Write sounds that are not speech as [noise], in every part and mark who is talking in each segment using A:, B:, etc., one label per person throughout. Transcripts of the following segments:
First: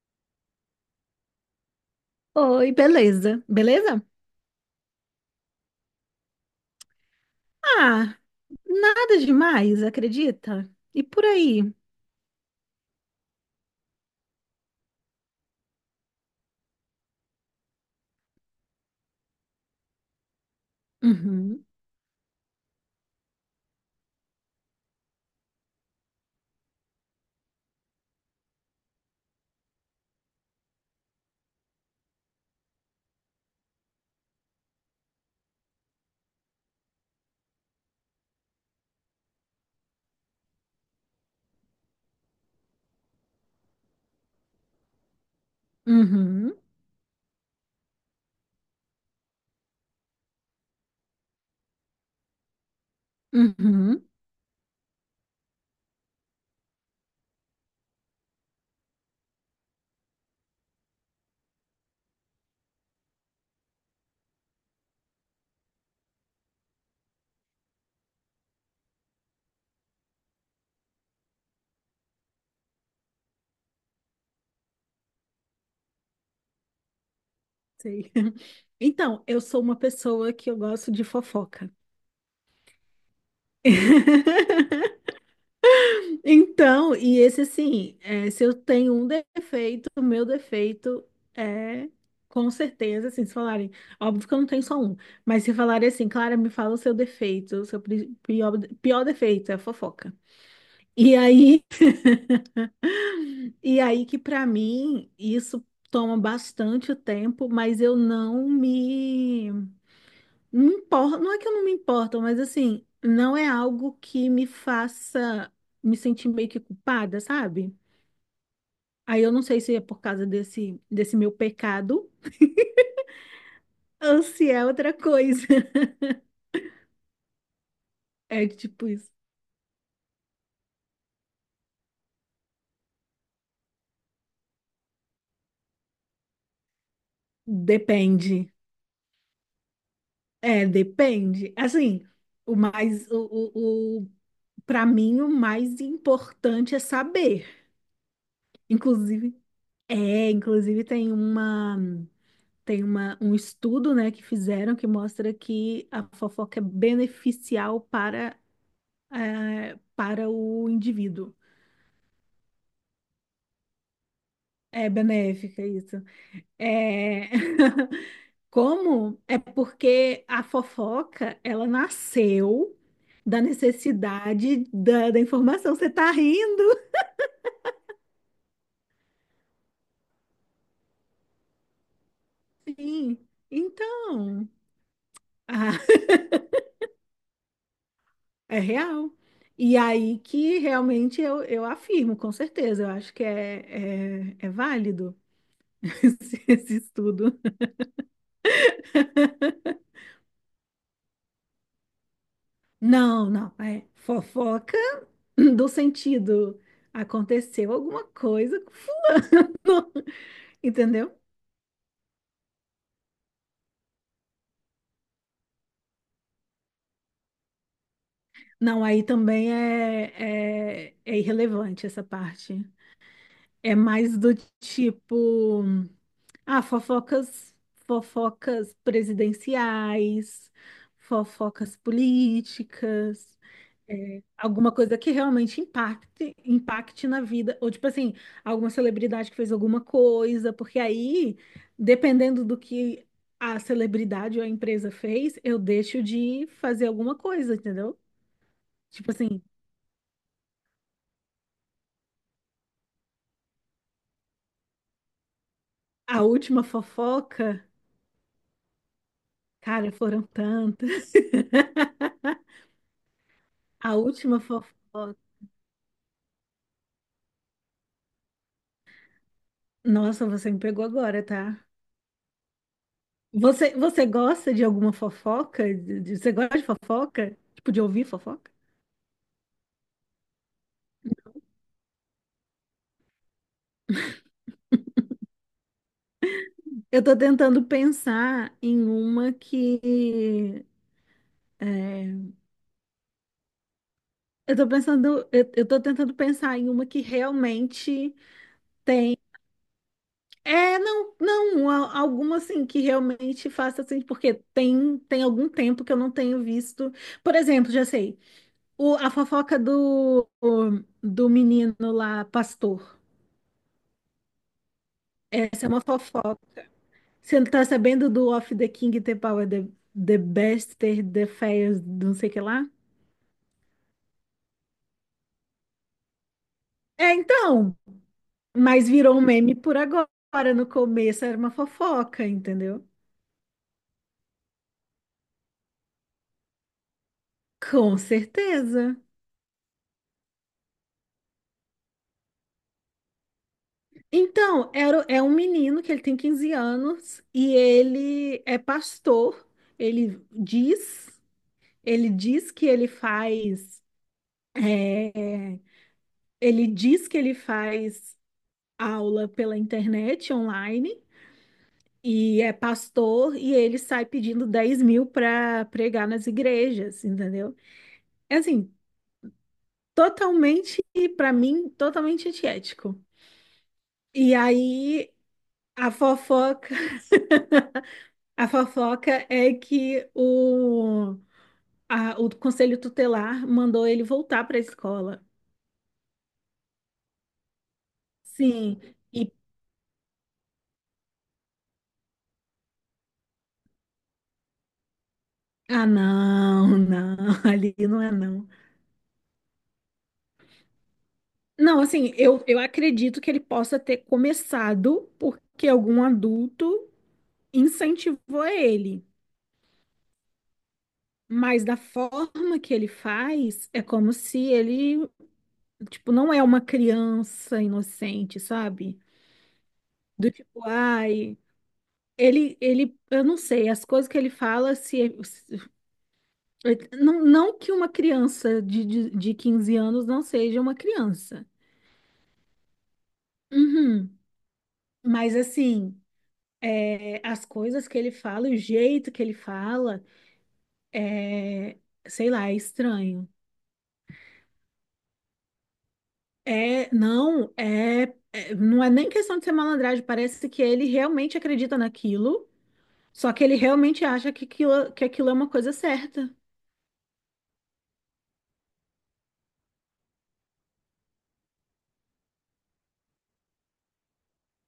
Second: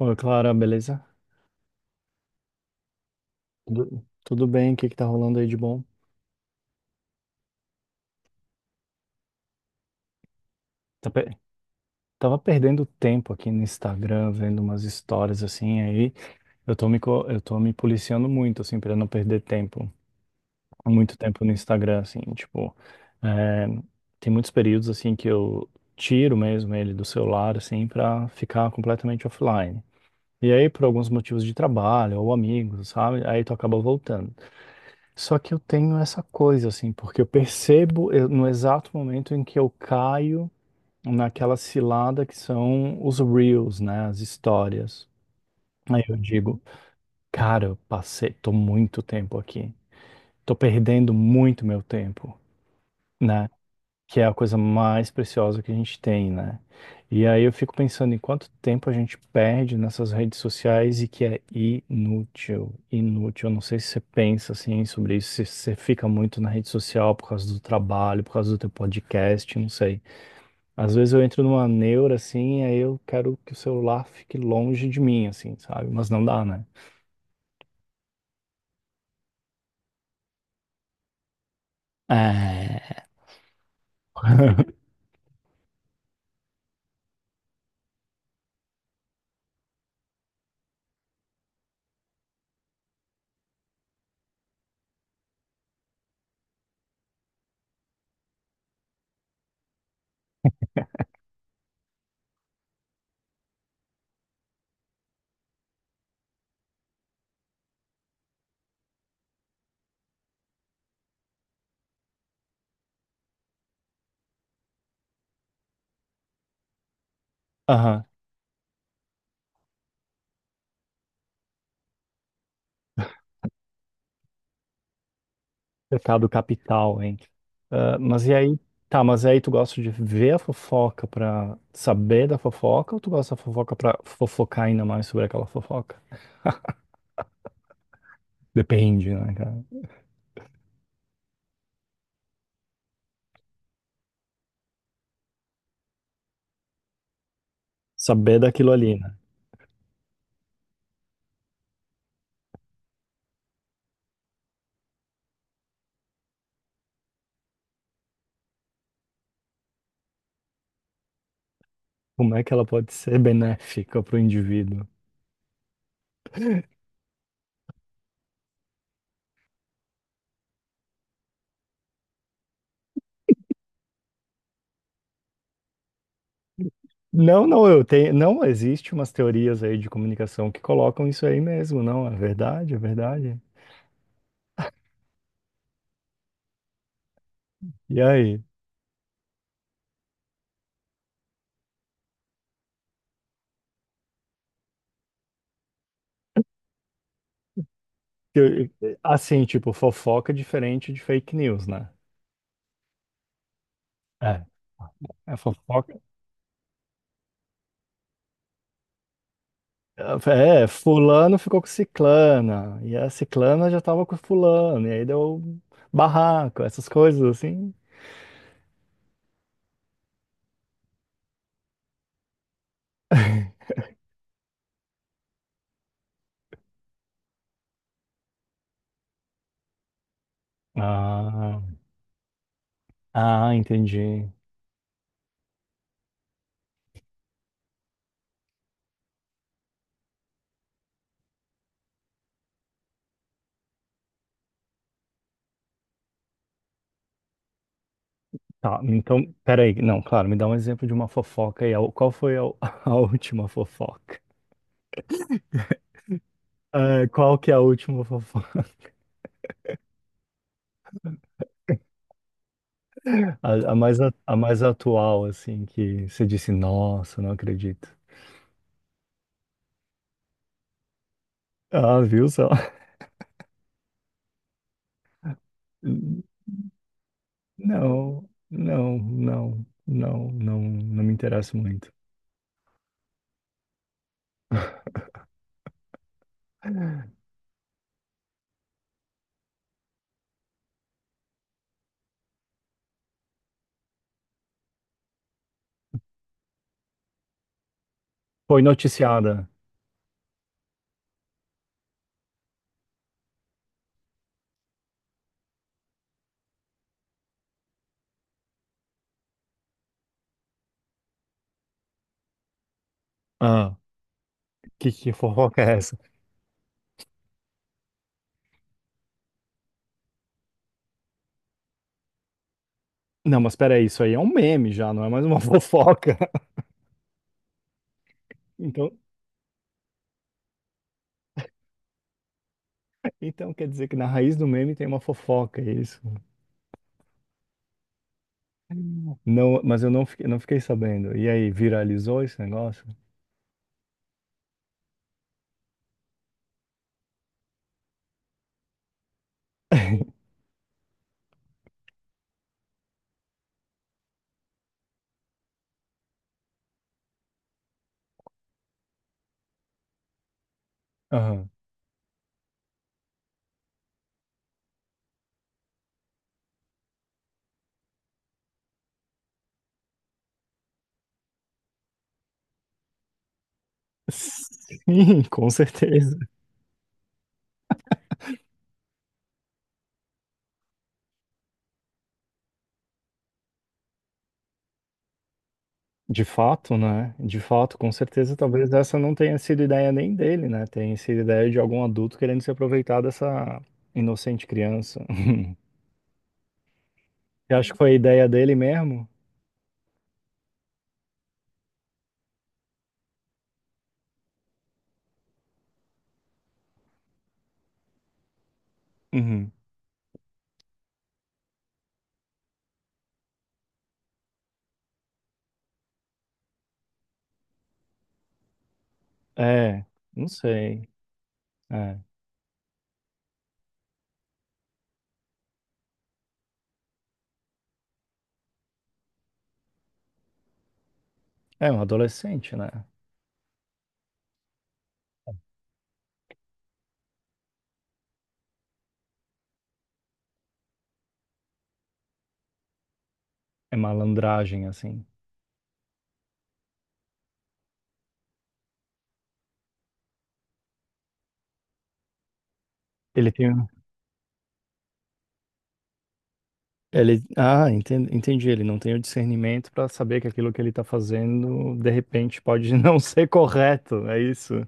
A: Oi, Clara, beleza?
B: Oi, beleza? Beleza?
A: Tudo, tudo bem? O que que tá rolando aí de bom?
B: Ah, nada demais, acredita? E
A: Tá
B: por
A: pe-
B: aí?
A: Tava perdendo tempo aqui no Instagram, vendo umas histórias assim, aí eu tô me policiando muito, assim, pra não perder tempo, muito tempo no
B: Uhum,
A: Instagram, assim, tipo, é, tem muitos períodos, assim, que eu tiro mesmo ele do celular, assim, pra ficar completamente offline. E aí, por alguns motivos de trabalho ou amigos, sabe? Aí tu acaba voltando. Só que eu tenho essa coisa, assim, porque eu percebo no exato momento em que eu caio naquela cilada que são os reels, né? As histórias. Aí eu
B: uhum,
A: digo, cara, tô muito tempo aqui. Tô perdendo muito meu tempo, né,
B: uhum,
A: que é a coisa mais preciosa que a gente tem, né? E aí eu fico pensando em quanto tempo a gente perde nessas redes sociais e que é inútil, inútil. Eu não sei se você pensa assim sobre isso, se você fica muito na rede social por causa do trabalho, por causa do teu podcast, não sei. Às vezes eu entro numa neura assim, aí eu quero que o celular fique longe de mim, assim, sabe? Mas não dá, né?
B: sei. [laughs] Então, eu sou uma pessoa que eu gosto de fofoca.
A: É. [laughs]
B: [laughs] Então, e esse assim, é, se eu tenho um defeito, o meu defeito é, com certeza, assim, se falarem, óbvio que eu não tenho só um, mas se falarem assim, Clara, me fala o seu defeito, o seu pior defeito, é fofoca. E aí. E aí que para mim isso toma bastante tempo, mas eu não me não importo, não é que eu não me importo, mas assim, não é algo que me faça me sentir meio que culpada, sabe?
A: Aham.
B: Aí eu não sei se é por causa desse meu pecado ou se é outra coisa. [laughs]
A: Pecado capital, hein? Ah, mas e
B: É
A: aí,
B: tipo
A: tá,
B: isso.
A: mas aí tu gosta de ver a fofoca pra saber da fofoca ou tu gosta da fofoca pra fofocar ainda mais sobre aquela fofoca?
B: Depende.
A: Depende, né, cara?
B: É, depende. Assim, o mais o para mim o mais importante é saber,
A: Saber daquilo ali, né?
B: inclusive. É, inclusive tem uma, um estudo, né, que fizeram que mostra que a fofoca é beneficial para, para o indivíduo.
A: Como é que ela pode ser benéfica pro indivíduo?
B: É benéfica, isso. É... [laughs] Como? É porque a fofoca, ela nasceu da necessidade da informação. Você tá rindo?
A: Não, não, não existe umas teorias aí de comunicação que colocam isso aí mesmo, não, é verdade, é
B: Sim.
A: verdade.
B: Então, [laughs] ah,
A: E aí?
B: é real. E aí que realmente eu afirmo, com certeza. Eu acho que é válido [laughs] esse estudo.
A: Eu- Assim, tipo, fofoca é diferente de fake news, né?
B: Não, não. É
A: É.
B: fofoca
A: É
B: [clears throat] do
A: fofoca.
B: sentido. Aconteceu alguma coisa,
A: É,
B: entendeu?
A: fulano ficou com ciclana, e a ciclana já tava com fulano, e aí deu barraco, essas coisas assim.
B: Não, aí também é irrelevante essa parte. É mais do tipo, ah, fofocas, fofocas presidenciais,
A: Ah,
B: fofocas políticas.
A: ah,
B: É,
A: entendi.
B: alguma coisa que realmente impacte, impacte na vida, ou tipo assim, alguma celebridade que fez alguma coisa, porque aí, dependendo do que a celebridade ou a empresa fez, eu deixo de fazer alguma coisa, entendeu?
A: Tá,
B: Tipo
A: então,
B: assim,
A: peraí, não, claro, me dá um exemplo de uma fofoca aí. Qual foi a, [laughs] a última fofoca?
B: a última
A: É, qual que é a
B: fofoca,
A: última fofoca? [laughs]
B: cara, foram tantas.
A: A, a
B: [laughs] A
A: mais, a, a
B: última
A: mais
B: fofoca.
A: atual, assim, que você disse, nossa, não acredito.
B: Nossa, você me pegou agora, tá?
A: Ah, viu só? [laughs]
B: Você gosta de alguma fofoca?
A: Não,
B: Você gosta de fofoca? Tipo, de ouvir
A: não,
B: fofoca?
A: não, não, não, não me interessa muito.
B: Eu tô tentando pensar em uma que. É, eu tô pensando, eu tô tentando pensar em uma que realmente
A: Foi
B: tem.
A: noticiada.
B: É, não, não, alguma assim que realmente faça assim, porque tem algum tempo que eu não tenho visto. Por exemplo, já sei, a fofoca do menino lá, pastor.
A: Ah, que fofoca
B: Essa é
A: é
B: uma
A: essa?
B: fofoca. Você não tá sabendo do Off the King, the Power, the Bester, the Fair, não sei o que lá?
A: Não, mas peraí, isso aí é um meme já, não é mais uma [laughs] fofoca.
B: É, então. Mas
A: Então,
B: virou um meme por agora. No começo era uma fofoca, entendeu?
A: então quer dizer que na raiz do meme tem uma fofoca, é isso?
B: Com certeza.
A: Não, mas eu não fiquei sabendo. E aí, viralizou esse negócio?
B: Então, é um menino que ele tem 15 anos e ele é pastor. Ele diz, ele diz que ele faz, é, Ele diz que ele faz aula pela internet online
A: Aham.
B: e é pastor e ele sai pedindo 10 mil para pregar nas igrejas, entendeu? É assim, totalmente, pra mim, totalmente antiético. E aí
A: Sim, com
B: a
A: certeza.
B: fofoca, a fofoca é que o conselho tutelar mandou ele voltar pra escola.
A: De fato, né? De fato, com certeza, talvez
B: Sim.
A: essa não
B: E
A: tenha sido ideia nem dele, né? Tenha sido ideia de algum adulto querendo se aproveitar dessa inocente criança. [laughs]
B: ah, não, não, [laughs]
A: Eu acho
B: ali
A: que foi a
B: não é,
A: ideia
B: não.
A: dele mesmo?
B: Não, assim, eu acredito que ele possa ter começado porque algum adulto incentivou ele.
A: Uhum.
B: Mas da forma que ele faz, é como se ele. Tipo, não é uma criança inocente, sabe?
A: É, não
B: Do tipo,
A: sei.
B: ai.
A: É,
B: Eu não sei, as coisas que ele fala, não, não que uma criança de 15 anos não seja uma criança.
A: é um adolescente, né?
B: Uhum. Mas assim, é, as coisas que ele fala, e o jeito que ele fala, é, sei lá, é estranho.
A: É malandragem, assim.
B: É, não, não é nem questão de ser malandragem, parece que ele realmente acredita naquilo.
A: Ele
B: Só que
A: tem.
B: ele
A: Um,
B: realmente acha que aquilo é uma coisa certa.
A: Ele, ah, enten- entendi. Ele não tem o discernimento para saber que aquilo que ele tá fazendo, de repente, pode [laughs] não ser correto. É isso.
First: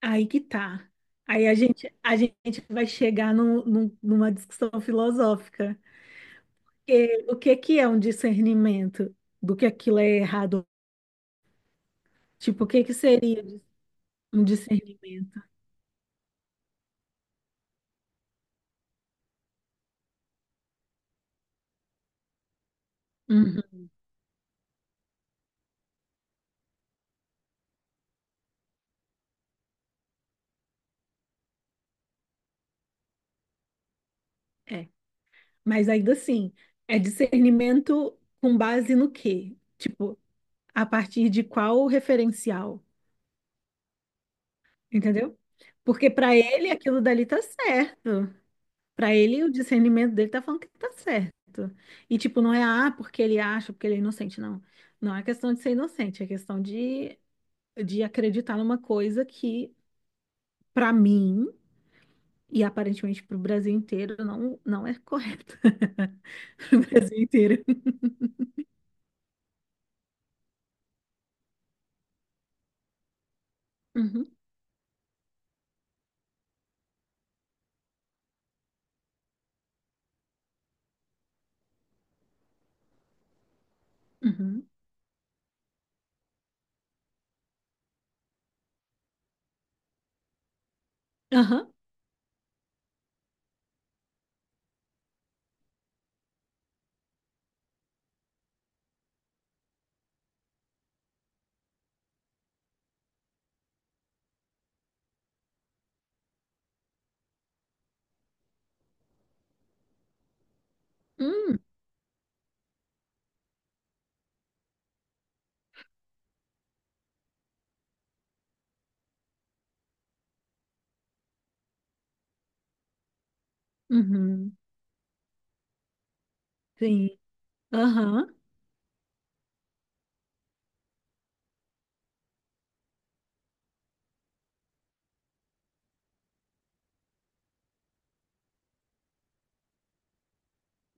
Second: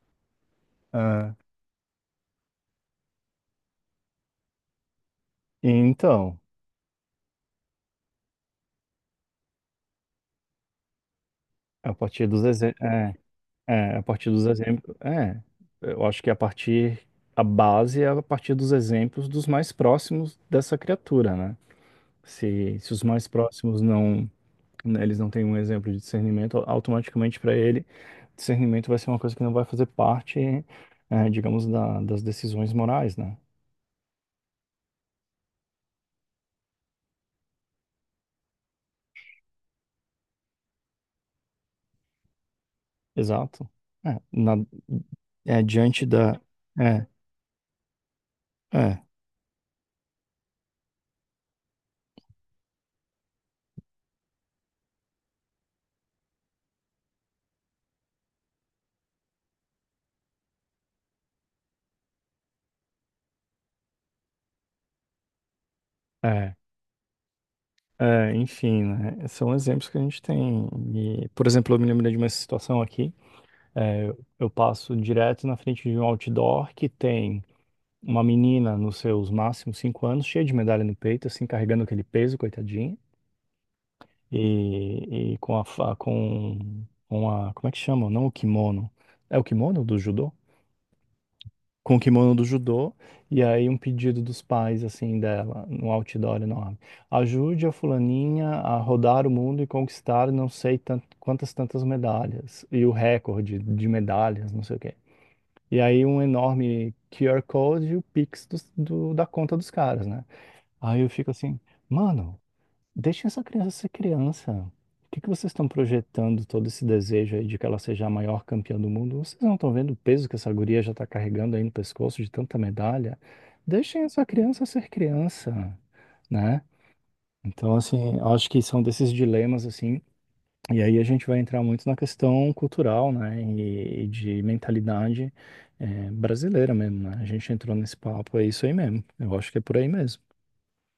B: Aí que tá.
A: Ah,
B: Aí a gente vai chegar numa discussão
A: e
B: filosófica.
A: então,
B: Que, o que que é um discernimento do que aquilo é errado?
A: a partir dos
B: Tipo, o
A: exemplos.
B: que que
A: É,
B: seria
A: é, a partir
B: um
A: dos exemplos. É,
B: discernimento?
A: eu acho que a partir. A base é a partir dos exemplos dos mais próximos dessa criatura, né? Se os mais
B: Uhum,
A: próximos não, né, eles não têm um exemplo de discernimento, automaticamente para ele, discernimento vai ser uma coisa que não vai fazer parte, digamos, das decisões morais, né?
B: é. Mas ainda assim, é discernimento com base no quê? Tipo, a partir de qual referencial?
A: Exato. É, na,
B: Entendeu?
A: diante
B: Porque para
A: da.
B: ele aquilo
A: É,
B: dali tá certo.
A: é,
B: Pra ele, o discernimento dele tá falando que tá certo. E, tipo, não é, ah, porque ele acha, porque ele é inocente, não. Não é questão de ser inocente, é questão de acreditar numa coisa que, pra mim, e aparentemente pro Brasil inteiro, não, não é correta. [laughs]
A: é,
B: Pro Brasil inteiro.
A: enfim, né? São exemplos que a gente tem. E, por exemplo, eu me lembrei de uma situação aqui. é,
B: Uhum,
A: eu passo direto na frente de um outdoor que tem uma menina nos seus máximos 5 anos, cheia de medalha no peito, assim, carregando aquele peso, coitadinha.
B: uhum.
A: e, e com a, fa- com, como é que chama? Não o kimono. É o kimono do judô?
B: Aham.
A: Com o kimono do judô, e aí um pedido dos pais, assim, dela, num outdoor enorme. Ajude a fulaninha a rodar o mundo e conquistar não sei tant- quantas tantas medalhas, e o recorde de medalhas, não sei o quê. E aí um enorme QR Code e o Pix da conta dos caras, né? Aí eu fico assim,
B: Hum,
A: mano, deixem essa criança ser criança. O que que vocês estão projetando todo esse desejo aí de que ela seja a maior campeã do mundo? Vocês não estão vendo o peso que essa guria já está carregando aí no pescoço de tanta medalha? Deixem essa
B: uhum.
A: criança ser criança, né?
B: Sim.
A: Então, assim, eu
B: Aham.
A: acho que são desses dilemas, assim, e aí a gente vai entrar muito na questão cultural, né, e de mentalidade, brasileira mesmo, né? A gente entrou nesse papo, é isso aí mesmo. Eu acho que é por aí mesmo.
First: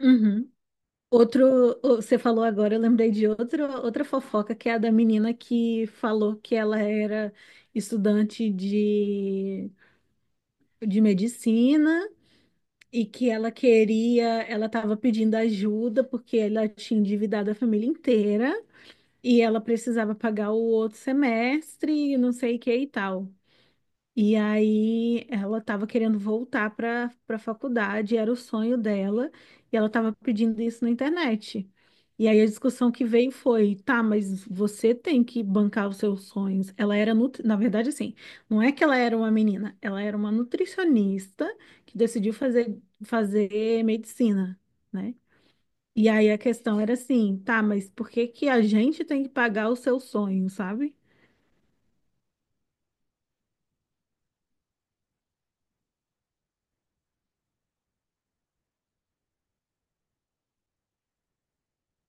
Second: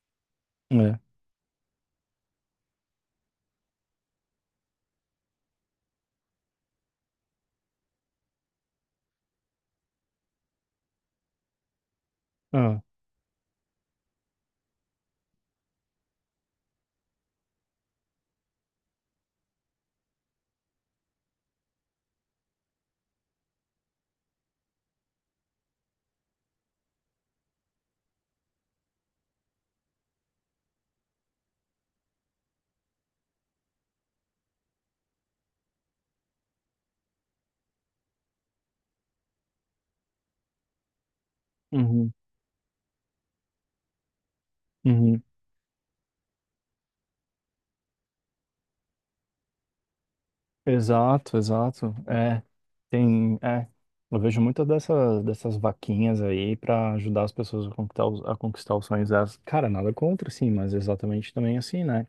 B: Uhum.
A: É.
B: Outro, você falou agora, eu lembrei de outro, outra fofoca, que é a da menina que falou que ela era estudante de medicina
A: Ah.
B: e que ela queria, ela estava pedindo ajuda porque ela tinha endividado a família inteira e ela precisava pagar o outro semestre e não sei o que e tal. E aí ela estava querendo voltar para a faculdade, era o sonho dela, e ela estava pedindo isso na internet. E aí a discussão que veio foi, tá, mas você tem que bancar os seus sonhos. Ela era, nutri... na verdade, assim, não é que ela era uma menina, ela era uma nutricionista que
A: Uhum.
B: decidiu fazer, medicina, né?
A: Uhum.
B: E aí a questão era assim, tá, mas por que que a gente tem que pagar o seu sonho, sabe?
A: Exato, exato. É, tem, eu vejo muitas dessas, dessas vaquinhas aí para ajudar as pessoas a conquistar a conquistar os sonhos delas. Cara, nada contra, sim, mas exatamente também assim, né?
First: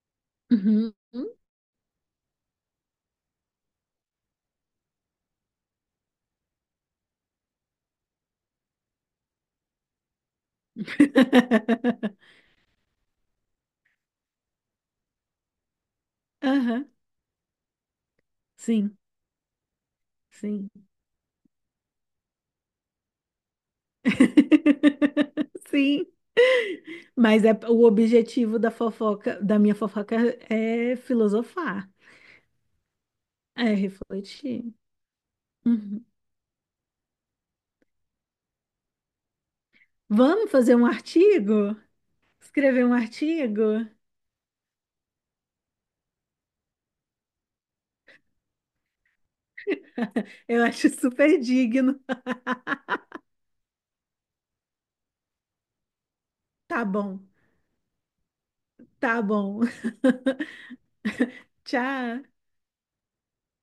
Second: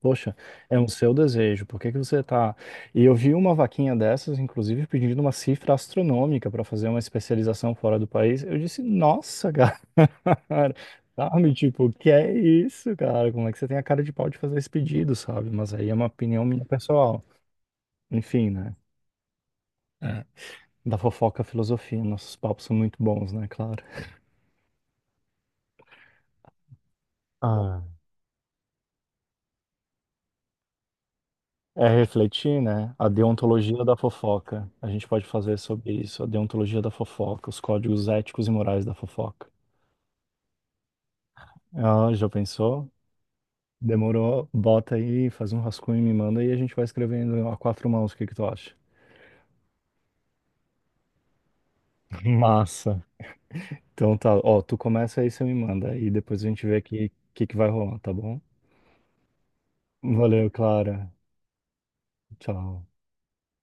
A: Poxa, é um
B: Uhum.
A: seu desejo, por que que você tá... E eu vi uma vaquinha dessas, inclusive, pedindo uma cifra astronômica para fazer uma especialização fora do país. Eu disse, nossa, cara, [laughs] sabe? Tipo, que é
B: [laughs]
A: isso, cara? Como é que você tem a cara de pau de fazer esse pedido, sabe? Mas aí é uma opinião minha
B: Aham.
A: pessoal. Enfim, né?
B: Sim,
A: É.
B: sim.
A: Da fofoca à filosofia. Nossos papos são muito bons, né? Claro.
B: [laughs] Sim. Mas é
A: Ah,
B: o objetivo da fofoca, da minha fofoca é
A: é
B: filosofar,
A: refletir, né? A
B: é
A: deontologia da fofoca.
B: refletir.
A: A gente pode fazer sobre
B: Uhum.
A: isso. A deontologia da fofoca. Os códigos éticos e morais da fofoca.
B: Vamos fazer um artigo?
A: Ah, já
B: Escrever
A: pensou?
B: um artigo?
A: Demorou? Bota aí, faz um rascunho e me manda e a gente vai escrevendo a quatro mãos. O que que tu acha?
B: [laughs] Eu acho super digno.
A: [laughs] Massa. Então tá. Ó, tu começa aí, você me manda. E depois a gente vê o
B: Tá
A: que,
B: bom,
A: que vai rolar, tá bom?
B: tá bom. [laughs]
A: Valeu, Clara.
B: Tchau.
A: Tchau.